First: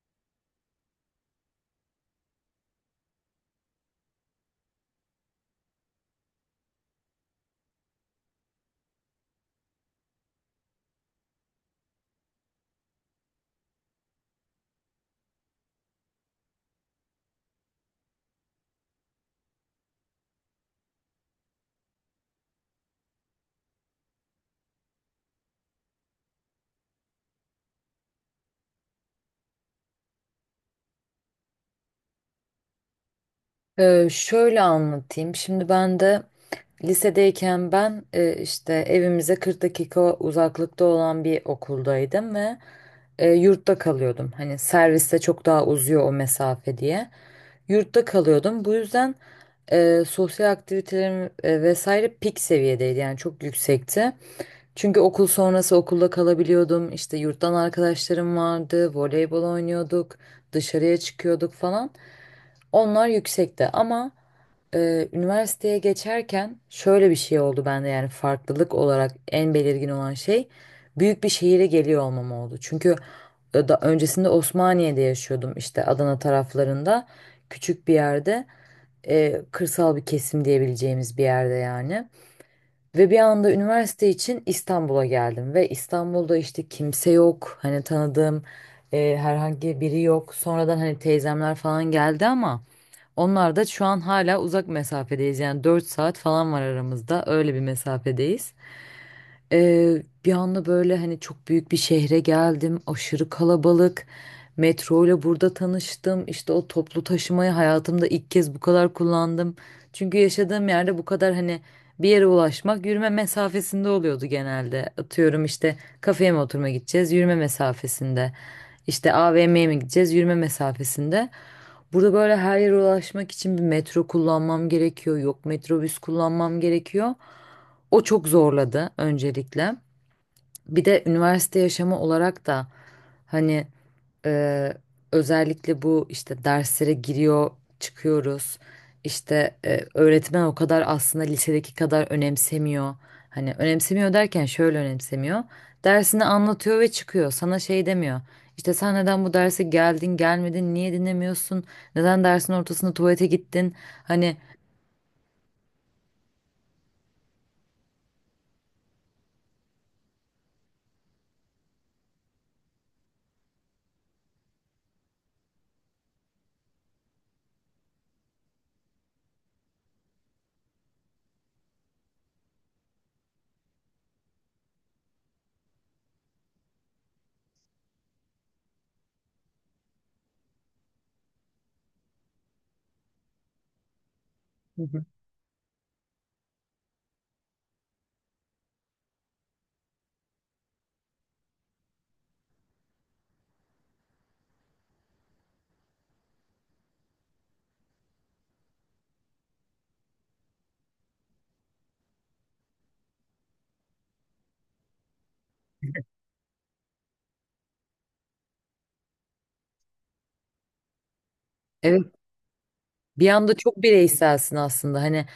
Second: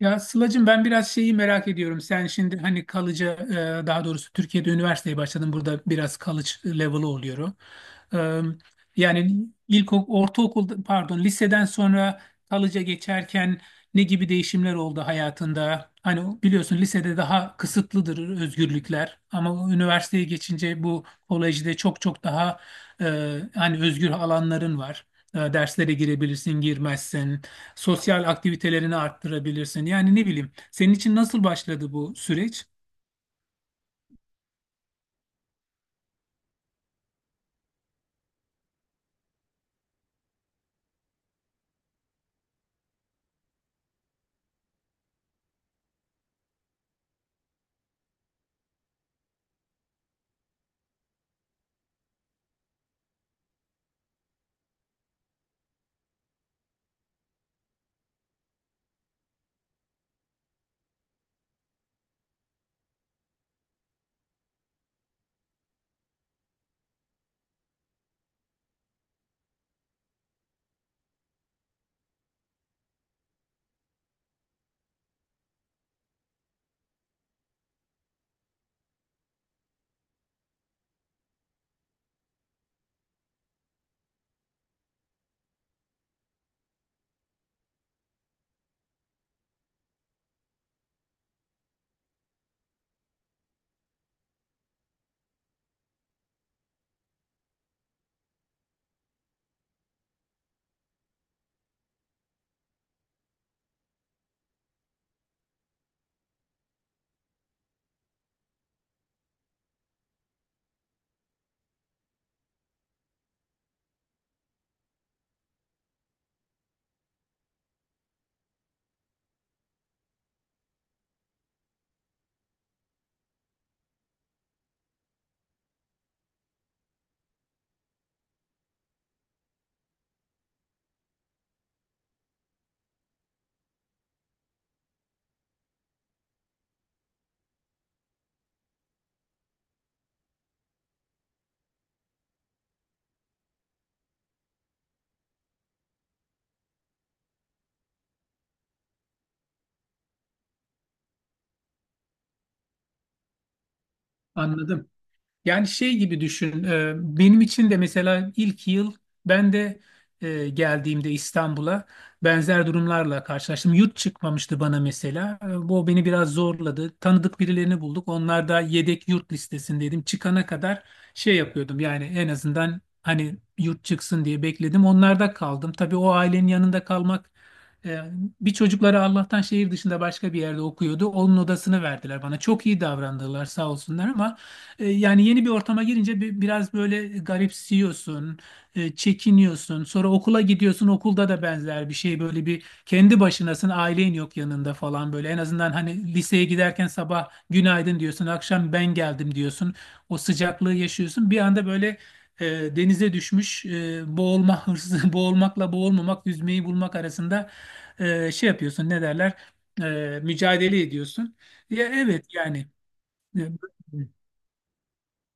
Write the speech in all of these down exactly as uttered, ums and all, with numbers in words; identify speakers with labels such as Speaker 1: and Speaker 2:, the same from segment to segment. Speaker 1: Ya Sıla'cığım ben biraz şeyi merak ediyorum. Sen şimdi hani kalıcı e, daha doğrusu Türkiye'de üniversiteye başladın. Burada biraz college level'ı oluyor. E, Yani ilk ok-, ortaokul pardon liseden sonra kalıca geçerken ne gibi değişimler oldu hayatında? Hani biliyorsun lisede daha kısıtlıdır özgürlükler ama üniversiteye geçince bu kolejde çok çok daha e, hani özgür alanların var. E, Derslere girebilirsin, girmezsin. Sosyal aktivitelerini arttırabilirsin. Yani ne bileyim, senin için nasıl başladı bu süreç?
Speaker 2: Ee, şöyle anlatayım. Şimdi ben de lisedeyken ben e, işte evimize kırk dakika uzaklıkta olan bir okuldaydım ve e, yurtta kalıyordum. Hani serviste çok daha uzuyor o mesafe diye. Yurtta kalıyordum. Bu yüzden e, sosyal aktivitelerim e, vesaire pik seviyedeydi. Yani çok yüksekti. Çünkü okul sonrası okulda kalabiliyordum. İşte yurttan arkadaşlarım vardı. Voleybol oynuyorduk. Dışarıya çıkıyorduk falan. Onlar yüksekti ama... Ee, üniversiteye geçerken şöyle bir şey oldu bende, yani farklılık olarak en belirgin olan şey büyük bir şehire geliyor olmam oldu. Çünkü e, da öncesinde Osmaniye'de yaşıyordum, işte Adana taraflarında küçük bir yerde, e, kırsal bir kesim diyebileceğimiz bir yerde yani. Ve bir anda üniversite için İstanbul'a geldim ve İstanbul'da işte kimse yok, hani tanıdığım e, herhangi biri yok. Sonradan hani teyzemler falan geldi ama. Onlar da şu an hala uzak mesafedeyiz. Yani dört saat falan var aramızda. Öyle bir mesafedeyiz. Ee, bir anda böyle hani çok büyük bir şehre geldim. Aşırı kalabalık. Metro ile burada tanıştım. İşte o toplu taşımayı hayatımda ilk kez bu kadar kullandım. Çünkü yaşadığım yerde bu kadar hani bir yere ulaşmak yürüme mesafesinde oluyordu genelde. Atıyorum işte kafeye mi oturma gideceğiz, yürüme mesafesinde. İşte A V M'ye mi gideceğiz, yürüme mesafesinde. Burada böyle her yere ulaşmak için bir metro kullanmam gerekiyor. Yok, metrobüs kullanmam gerekiyor. O çok zorladı öncelikle. Bir de üniversite yaşamı olarak da hani e, özellikle bu işte derslere giriyor, çıkıyoruz. İşte e, öğretmen o kadar aslında lisedeki kadar önemsemiyor. Hani önemsemiyor derken şöyle önemsemiyor. Dersini anlatıyor ve çıkıyor. Sana şey demiyor. İşte sen neden bu derse geldin, gelmedin, niye dinlemiyorsun? Neden dersin ortasında tuvalete gittin? Hani.
Speaker 1: Anladım. Yani şey gibi düşün. e, Benim için de mesela ilk yıl ben de e, geldiğimde İstanbul'a benzer durumlarla karşılaştım. Yurt çıkmamıştı bana mesela. E, Bu beni biraz zorladı. Tanıdık birilerini bulduk. Onlar da yedek yurt listesindeydim. Çıkana kadar şey yapıyordum. Yani en azından hani yurt çıksın diye bekledim. Onlarda kaldım. Tabii o ailenin yanında kalmak e, bir çocukları Allah'tan şehir dışında başka bir yerde okuyordu. Onun odasını verdiler bana. Çok iyi davrandılar sağ olsunlar ama
Speaker 2: Hı
Speaker 1: e,
Speaker 2: hı.
Speaker 1: yani yeni bir ortama girince bi- biraz böyle garipsiyorsun, e, çekiniyorsun. Sonra okula gidiyorsun, okulda da benzer bir şey. Böyle bir kendi başınasın, ailen yok yanında falan böyle. En azından hani liseye giderken sabah günaydın diyorsun, akşam ben geldim diyorsun. O sıcaklığı yaşıyorsun. Bir anda böyle e, denize düşmüş, e, boğulma hırsı, boğulmakla boğulmamak, yüzmeyi bulmak arasında e, şey yapıyorsun, ne derler? E, mücadele ediyorsun. Ya
Speaker 2: Evet.
Speaker 1: evet yani.
Speaker 2: Bir
Speaker 1: E,
Speaker 2: anda çok bireyselsin aslında. Hani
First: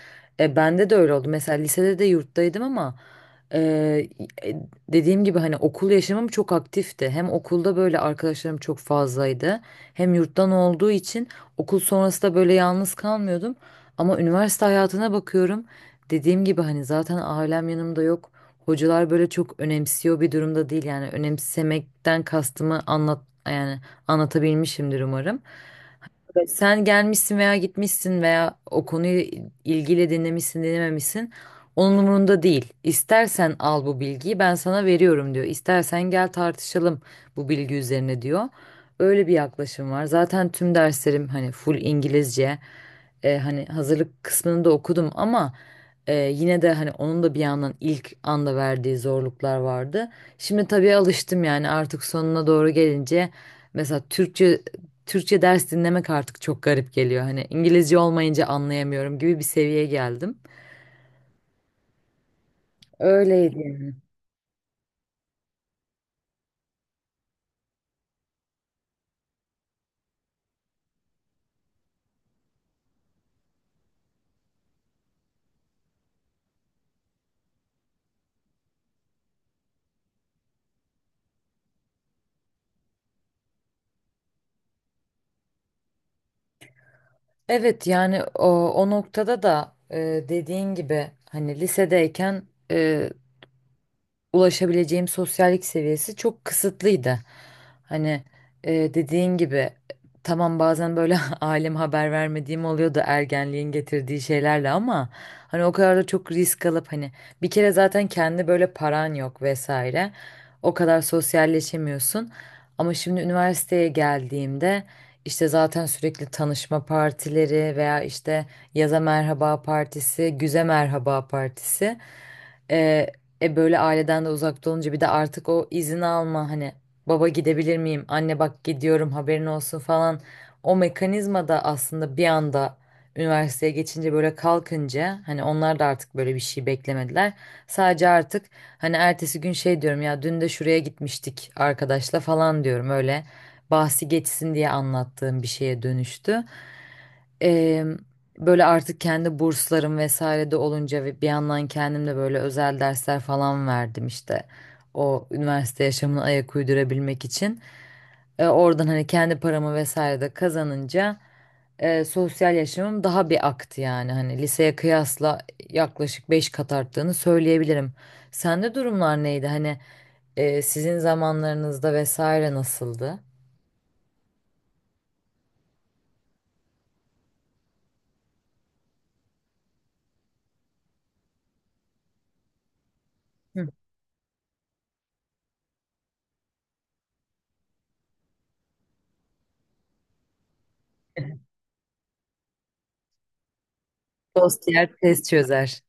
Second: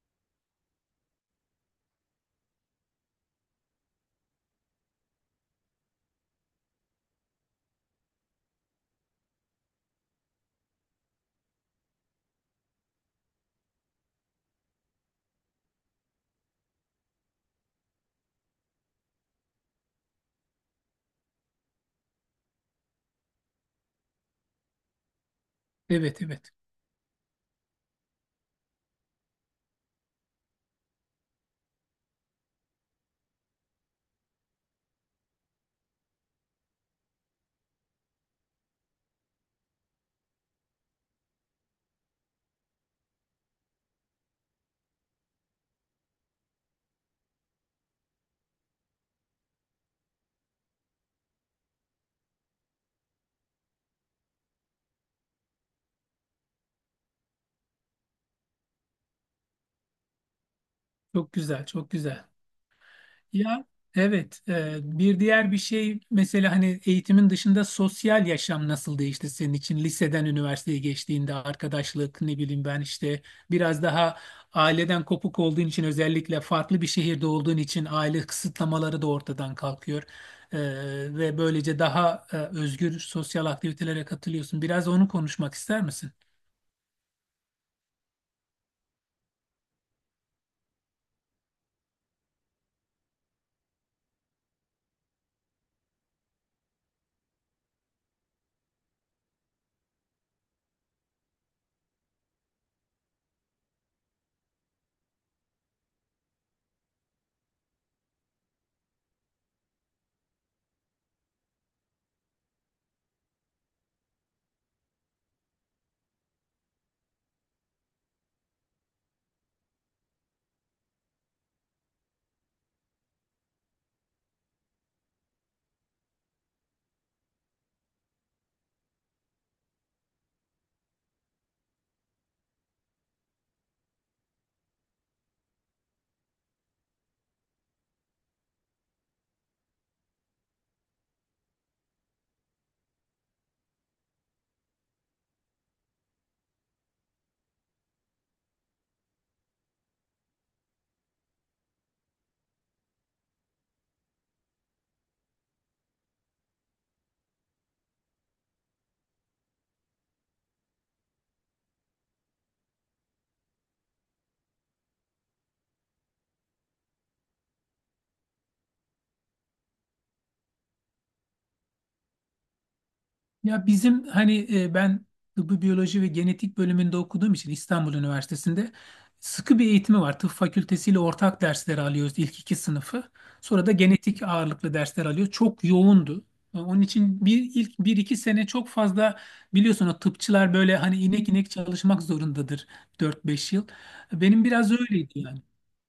Speaker 2: e, bende de öyle oldu. Mesela lisede de yurttaydım ama, e, e, dediğim gibi, hani okul yaşamım çok aktifti. Hem okulda böyle arkadaşlarım çok fazlaydı. Hem yurttan olduğu için okul sonrası da böyle yalnız kalmıyordum. Ama üniversite hayatına bakıyorum. Dediğim gibi, hani zaten ailem yanımda yok. Hocalar böyle çok önemsiyor bir durumda değil. Yani önemsemekten kastımı anlat, yani anlatabilmişimdir umarım.
Speaker 1: Evet,
Speaker 2: Evet,
Speaker 1: evet.
Speaker 2: sen gelmişsin veya gitmişsin veya o konuyu ilgiyle dinlemişsin, dinlememişsin. Onun umurunda değil. İstersen al bu bilgiyi, ben sana veriyorum diyor. İstersen gel tartışalım bu bilgi üzerine, diyor. Öyle bir yaklaşım var. Zaten tüm derslerim hani full İngilizce. E, hani hazırlık kısmını da okudum ama e, yine de hani onun da bir yandan ilk anda verdiği zorluklar vardı. Şimdi tabii alıştım, yani artık sonuna doğru gelince mesela Türkçe Türkçe ders dinlemek artık çok garip geliyor. Hani İngilizce olmayınca anlayamıyorum gibi bir seviyeye geldim.
Speaker 1: Çok güzel, çok güzel.
Speaker 2: Öyleydi
Speaker 1: Ya
Speaker 2: yani.
Speaker 1: evet, e, bir diğer bir şey mesela hani eğitimin dışında sosyal yaşam nasıl değişti senin için? Liseden üniversiteye geçtiğinde arkadaşlık ne bileyim ben işte biraz daha aileden kopuk olduğun için özellikle farklı bir şehirde olduğun için aile kısıtlamaları da ortadan kalkıyor. E, ve böylece daha e, özgür sosyal aktivitelere katılıyorsun. Biraz onu konuşmak ister misin?
Speaker 2: Evet, yani o, o noktada da e, dediğin gibi hani lisedeyken e, ulaşabileceğim sosyallik seviyesi çok kısıtlıydı. Hani e, dediğin gibi, tamam bazen böyle aileme haber vermediğim oluyordu ergenliğin getirdiği şeylerle ama hani o kadar da çok risk alıp hani, bir kere zaten kendi böyle paran yok vesaire. O kadar sosyalleşemiyorsun. Ama şimdi üniversiteye geldiğimde, işte zaten sürekli tanışma partileri veya işte yaza merhaba partisi, güze merhaba partisi. e, e böyle aileden de uzakta olunca, bir de artık o izin alma, hani baba gidebilir miyim, anne bak gidiyorum haberin olsun falan. O mekanizma da aslında bir anda üniversiteye geçince böyle kalkınca, hani onlar da artık böyle bir şey beklemediler. Sadece artık hani ertesi gün şey diyorum ya, dün de şuraya gitmiştik arkadaşla falan diyorum, öyle bahsi geçsin diye anlattığım bir şeye dönüştü. Eee, böyle artık kendi burslarım vesaire de olunca ve bir yandan kendim de böyle özel dersler falan verdim işte. O üniversite yaşamını ayak uydurabilmek için. E, oradan hani kendi paramı vesaire de kazanınca e, sosyal yaşamım daha bir aktı yani. Hani liseye kıyasla yaklaşık beş kat arttığını söyleyebilirim. Sende durumlar neydi? Hani e, sizin zamanlarınızda vesaire nasıldı?
Speaker 1: Ya bizim hani e, ben tıbbi biyoloji ve genetik bölümünde okuduğum için İstanbul Üniversitesi'nde sıkı bir eğitimi var. Tıp fakültesiyle ortak dersleri alıyoruz ilk iki sınıfı.
Speaker 2: Hı.
Speaker 1: Sonra da genetik ağırlıklı dersler alıyor. Çok yoğundu. E, Onun için bir ilk bir iki sene çok fazla biliyorsun o tıpçılar böyle hani inek inek çalışmak zorundadır dört beş yıl. Benim
Speaker 2: Dost
Speaker 1: biraz
Speaker 2: yer
Speaker 1: öyleydi
Speaker 2: test
Speaker 1: yani.
Speaker 2: çözer.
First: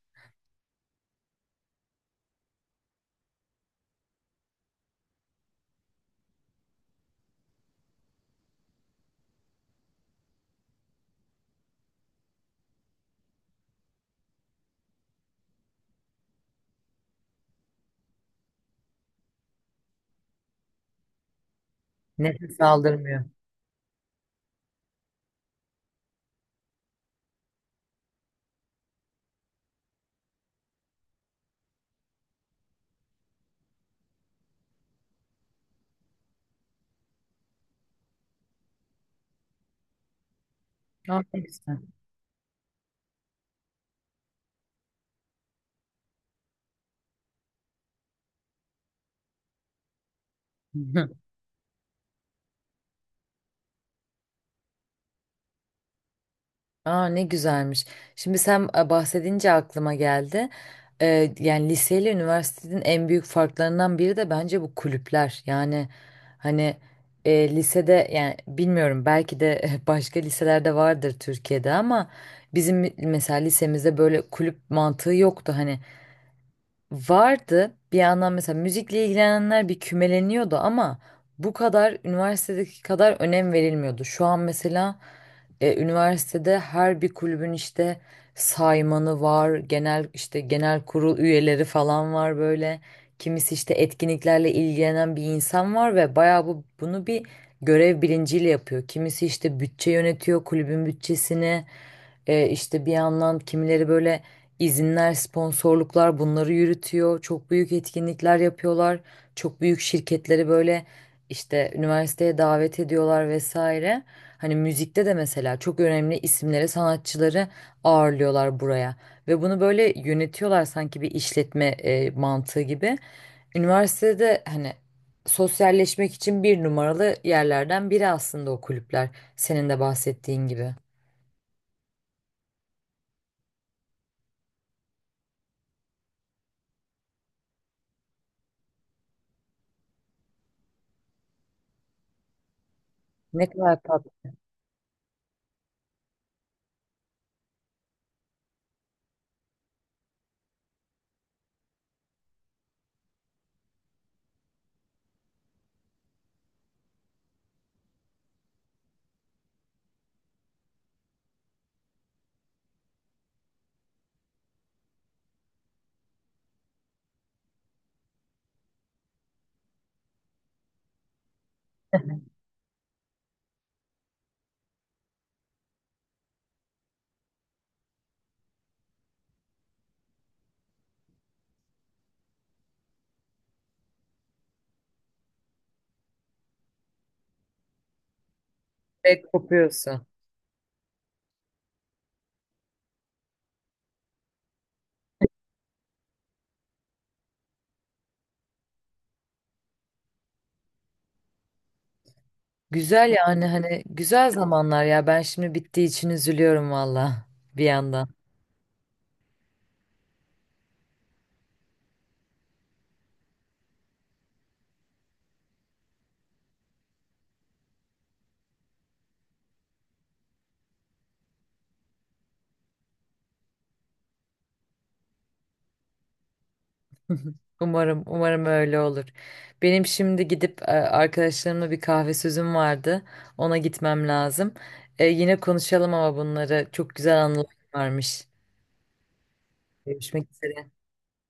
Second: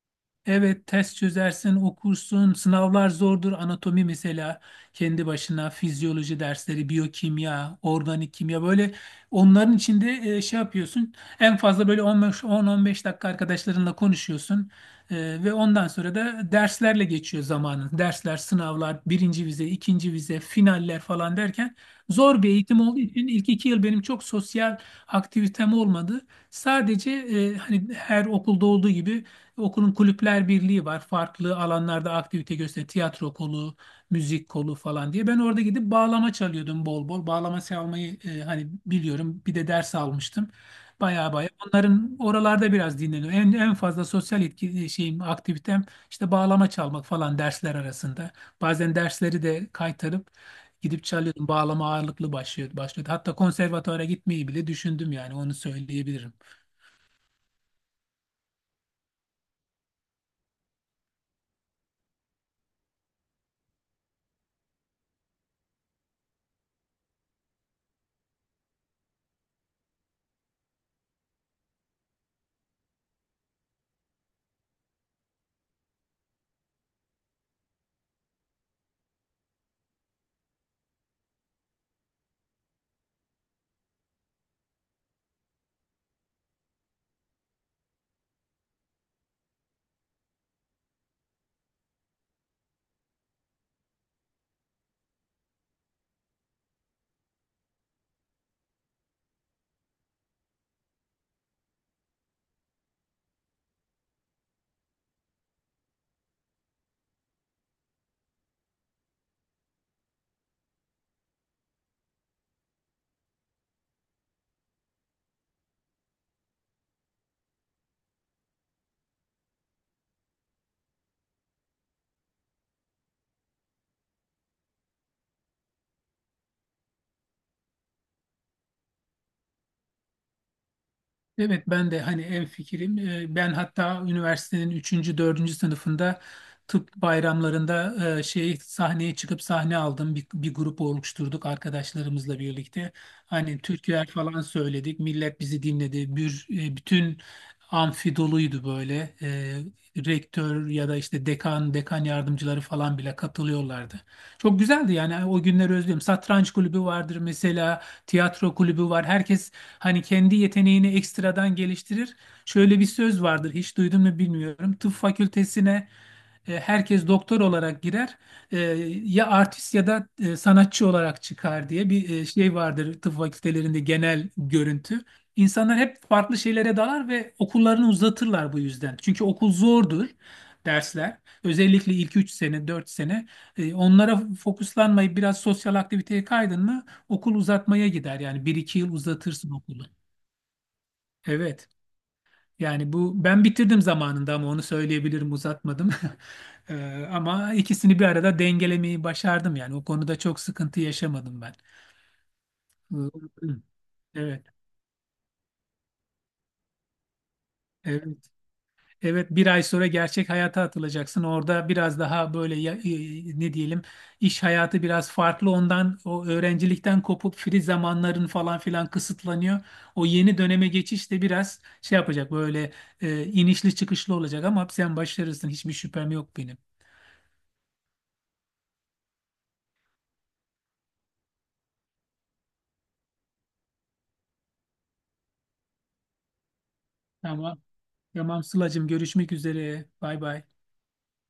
Speaker 1: Evet, test çözersin, okursun. Sınavlar zordur. Anatomi mesela kendi başına, fizyoloji dersleri, biyokimya, organik kimya böyle onların içinde e, şey yapıyorsun. En fazla böyle on beş on on beş dakika arkadaşlarınla konuşuyorsun. E, ve ondan sonra da derslerle geçiyor zamanın. Dersler, sınavlar, birinci vize, ikinci vize, finaller falan derken zor bir
Speaker 2: Nefes
Speaker 1: eğitim olduğu
Speaker 2: aldırmıyor.
Speaker 1: için ilk iki yıl benim çok sosyal aktivitem olmadı. Sadece e, hani her okulda olduğu gibi okulun kulüpler birliği var. Farklı alanlarda aktivite gösteren tiyatro kolu, müzik kolu falan diye. Ben orada gidip bağlama çalıyordum bol bol. Bağlama çalmayı e, hani biliyorum. Bir de ders almıştım.
Speaker 2: Aa,
Speaker 1: Baya
Speaker 2: ne
Speaker 1: baya.
Speaker 2: güzel.
Speaker 1: Onların oralarda biraz dinleniyor. En, en fazla sosyal etki, e, şeyim, aktivitem işte bağlama çalmak falan dersler arasında. Bazen dersleri de kaytarıp gidip
Speaker 2: Hı.
Speaker 1: çalıyordum. Bağlama ağırlıklı başlıyordu, başlıyordu. Hatta konservatuvara gitmeyi bile düşündüm yani onu söyleyebilirim.
Speaker 2: Aa, ne güzelmiş. Şimdi sen e, bahsedince aklıma geldi. Ee, yani liseyle üniversitenin en büyük farklarından biri de bence bu kulüpler. Yani hani e, lisede, yani bilmiyorum belki de başka liselerde vardır Türkiye'de ama bizim mesela lisemizde böyle kulüp mantığı yoktu. Hani vardı bir yandan, mesela müzikle ilgilenenler bir kümeleniyordu ama bu kadar üniversitedeki kadar önem verilmiyordu. Şu an mesela e, üniversitede her bir kulübün işte saymanı var, genel işte genel kurul üyeleri falan var böyle. Kimisi işte etkinliklerle ilgilenen bir insan var ve bayağı bu bunu bir görev bilinciyle yapıyor. Kimisi işte bütçe yönetiyor, kulübün bütçesini. E, işte bir yandan kimileri böyle izinler, sponsorluklar bunları yürütüyor. Çok büyük etkinlikler yapıyorlar. Çok büyük şirketleri böyle işte üniversiteye davet ediyorlar vesaire. Hani müzikte de mesela çok önemli isimleri, sanatçıları ağırlıyorlar buraya. Ve bunu böyle yönetiyorlar, sanki bir işletme e, mantığı gibi. Üniversitede hani sosyalleşmek için bir numaralı yerlerden biri aslında o kulüpler. Senin de bahsettiğin gibi.
Speaker 1: Evet ben de hani en fikrim. Ee, Ben hatta üniversitenin üçüncü dördüncü sınıfında tıp bayramlarında e, şey sahneye çıkıp sahne aldım. Bir, bir grup oluşturduk arkadaşlarımızla birlikte.
Speaker 2: Ne
Speaker 1: Hani
Speaker 2: kadar.
Speaker 1: türküler falan söyledik. Millet bizi dinledi. Bir, e, bütün amfi doluydu böyle. E, rektör ya da işte dekan, dekan yardımcıları falan bile katılıyorlardı. Çok güzeldi yani o günleri özlüyorum. Satranç kulübü vardır mesela tiyatro kulübü var. Herkes hani kendi yeteneğini ekstradan geliştirir. Şöyle bir söz vardır, hiç duydun mu bilmiyorum. Tıp fakültesine e, herkes doktor olarak girer. E, Ya artist ya da e, sanatçı olarak çıkar diye bir e, şey vardır tıp fakültelerinde genel görüntü. İnsanlar hep farklı şeylere dalar ve okullarını uzatırlar bu yüzden. Çünkü okul zordur dersler. Özellikle ilk üç sene, dört sene. E, Onlara fokuslanmayıp biraz sosyal aktiviteye kaydın mı okul uzatmaya gider yani bir iki yıl
Speaker 2: Evet,
Speaker 1: uzatırsın okulu.
Speaker 2: kopuyorsun.
Speaker 1: Evet. Yani bu ben bitirdim zamanında ama onu söyleyebilirim uzatmadım. Ee, ama ikisini bir arada dengelemeyi başardım yani o konuda çok sıkıntı yaşamadım ben.
Speaker 2: Güzel, yani
Speaker 1: Ee,
Speaker 2: hani güzel
Speaker 1: Evet.
Speaker 2: zamanlar ya. Ben şimdi bittiği için üzülüyorum valla bir yandan.
Speaker 1: Evet. Evet bir ay sonra gerçek hayata atılacaksın. Orada biraz daha böyle ya- e, ne diyelim iş hayatı biraz farklı ondan o öğrencilikten kopup free zamanların falan filan kısıtlanıyor. O yeni döneme geçiş de biraz şey yapacak böyle e, inişli çıkışlı olacak ama sen başarırsın hiçbir şüphem yok benim.
Speaker 2: Umarım, umarım öyle olur. Benim şimdi gidip e, arkadaşlarımla bir kahve sözüm vardı. Ona gitmem lazım. E, yine konuşalım ama, bunları çok güzel anılar
Speaker 1: Tamam.
Speaker 2: varmış.
Speaker 1: Tamam Sıla'cığım görüşmek üzere. Bay
Speaker 2: Görüşmek
Speaker 1: bay.
Speaker 2: üzere.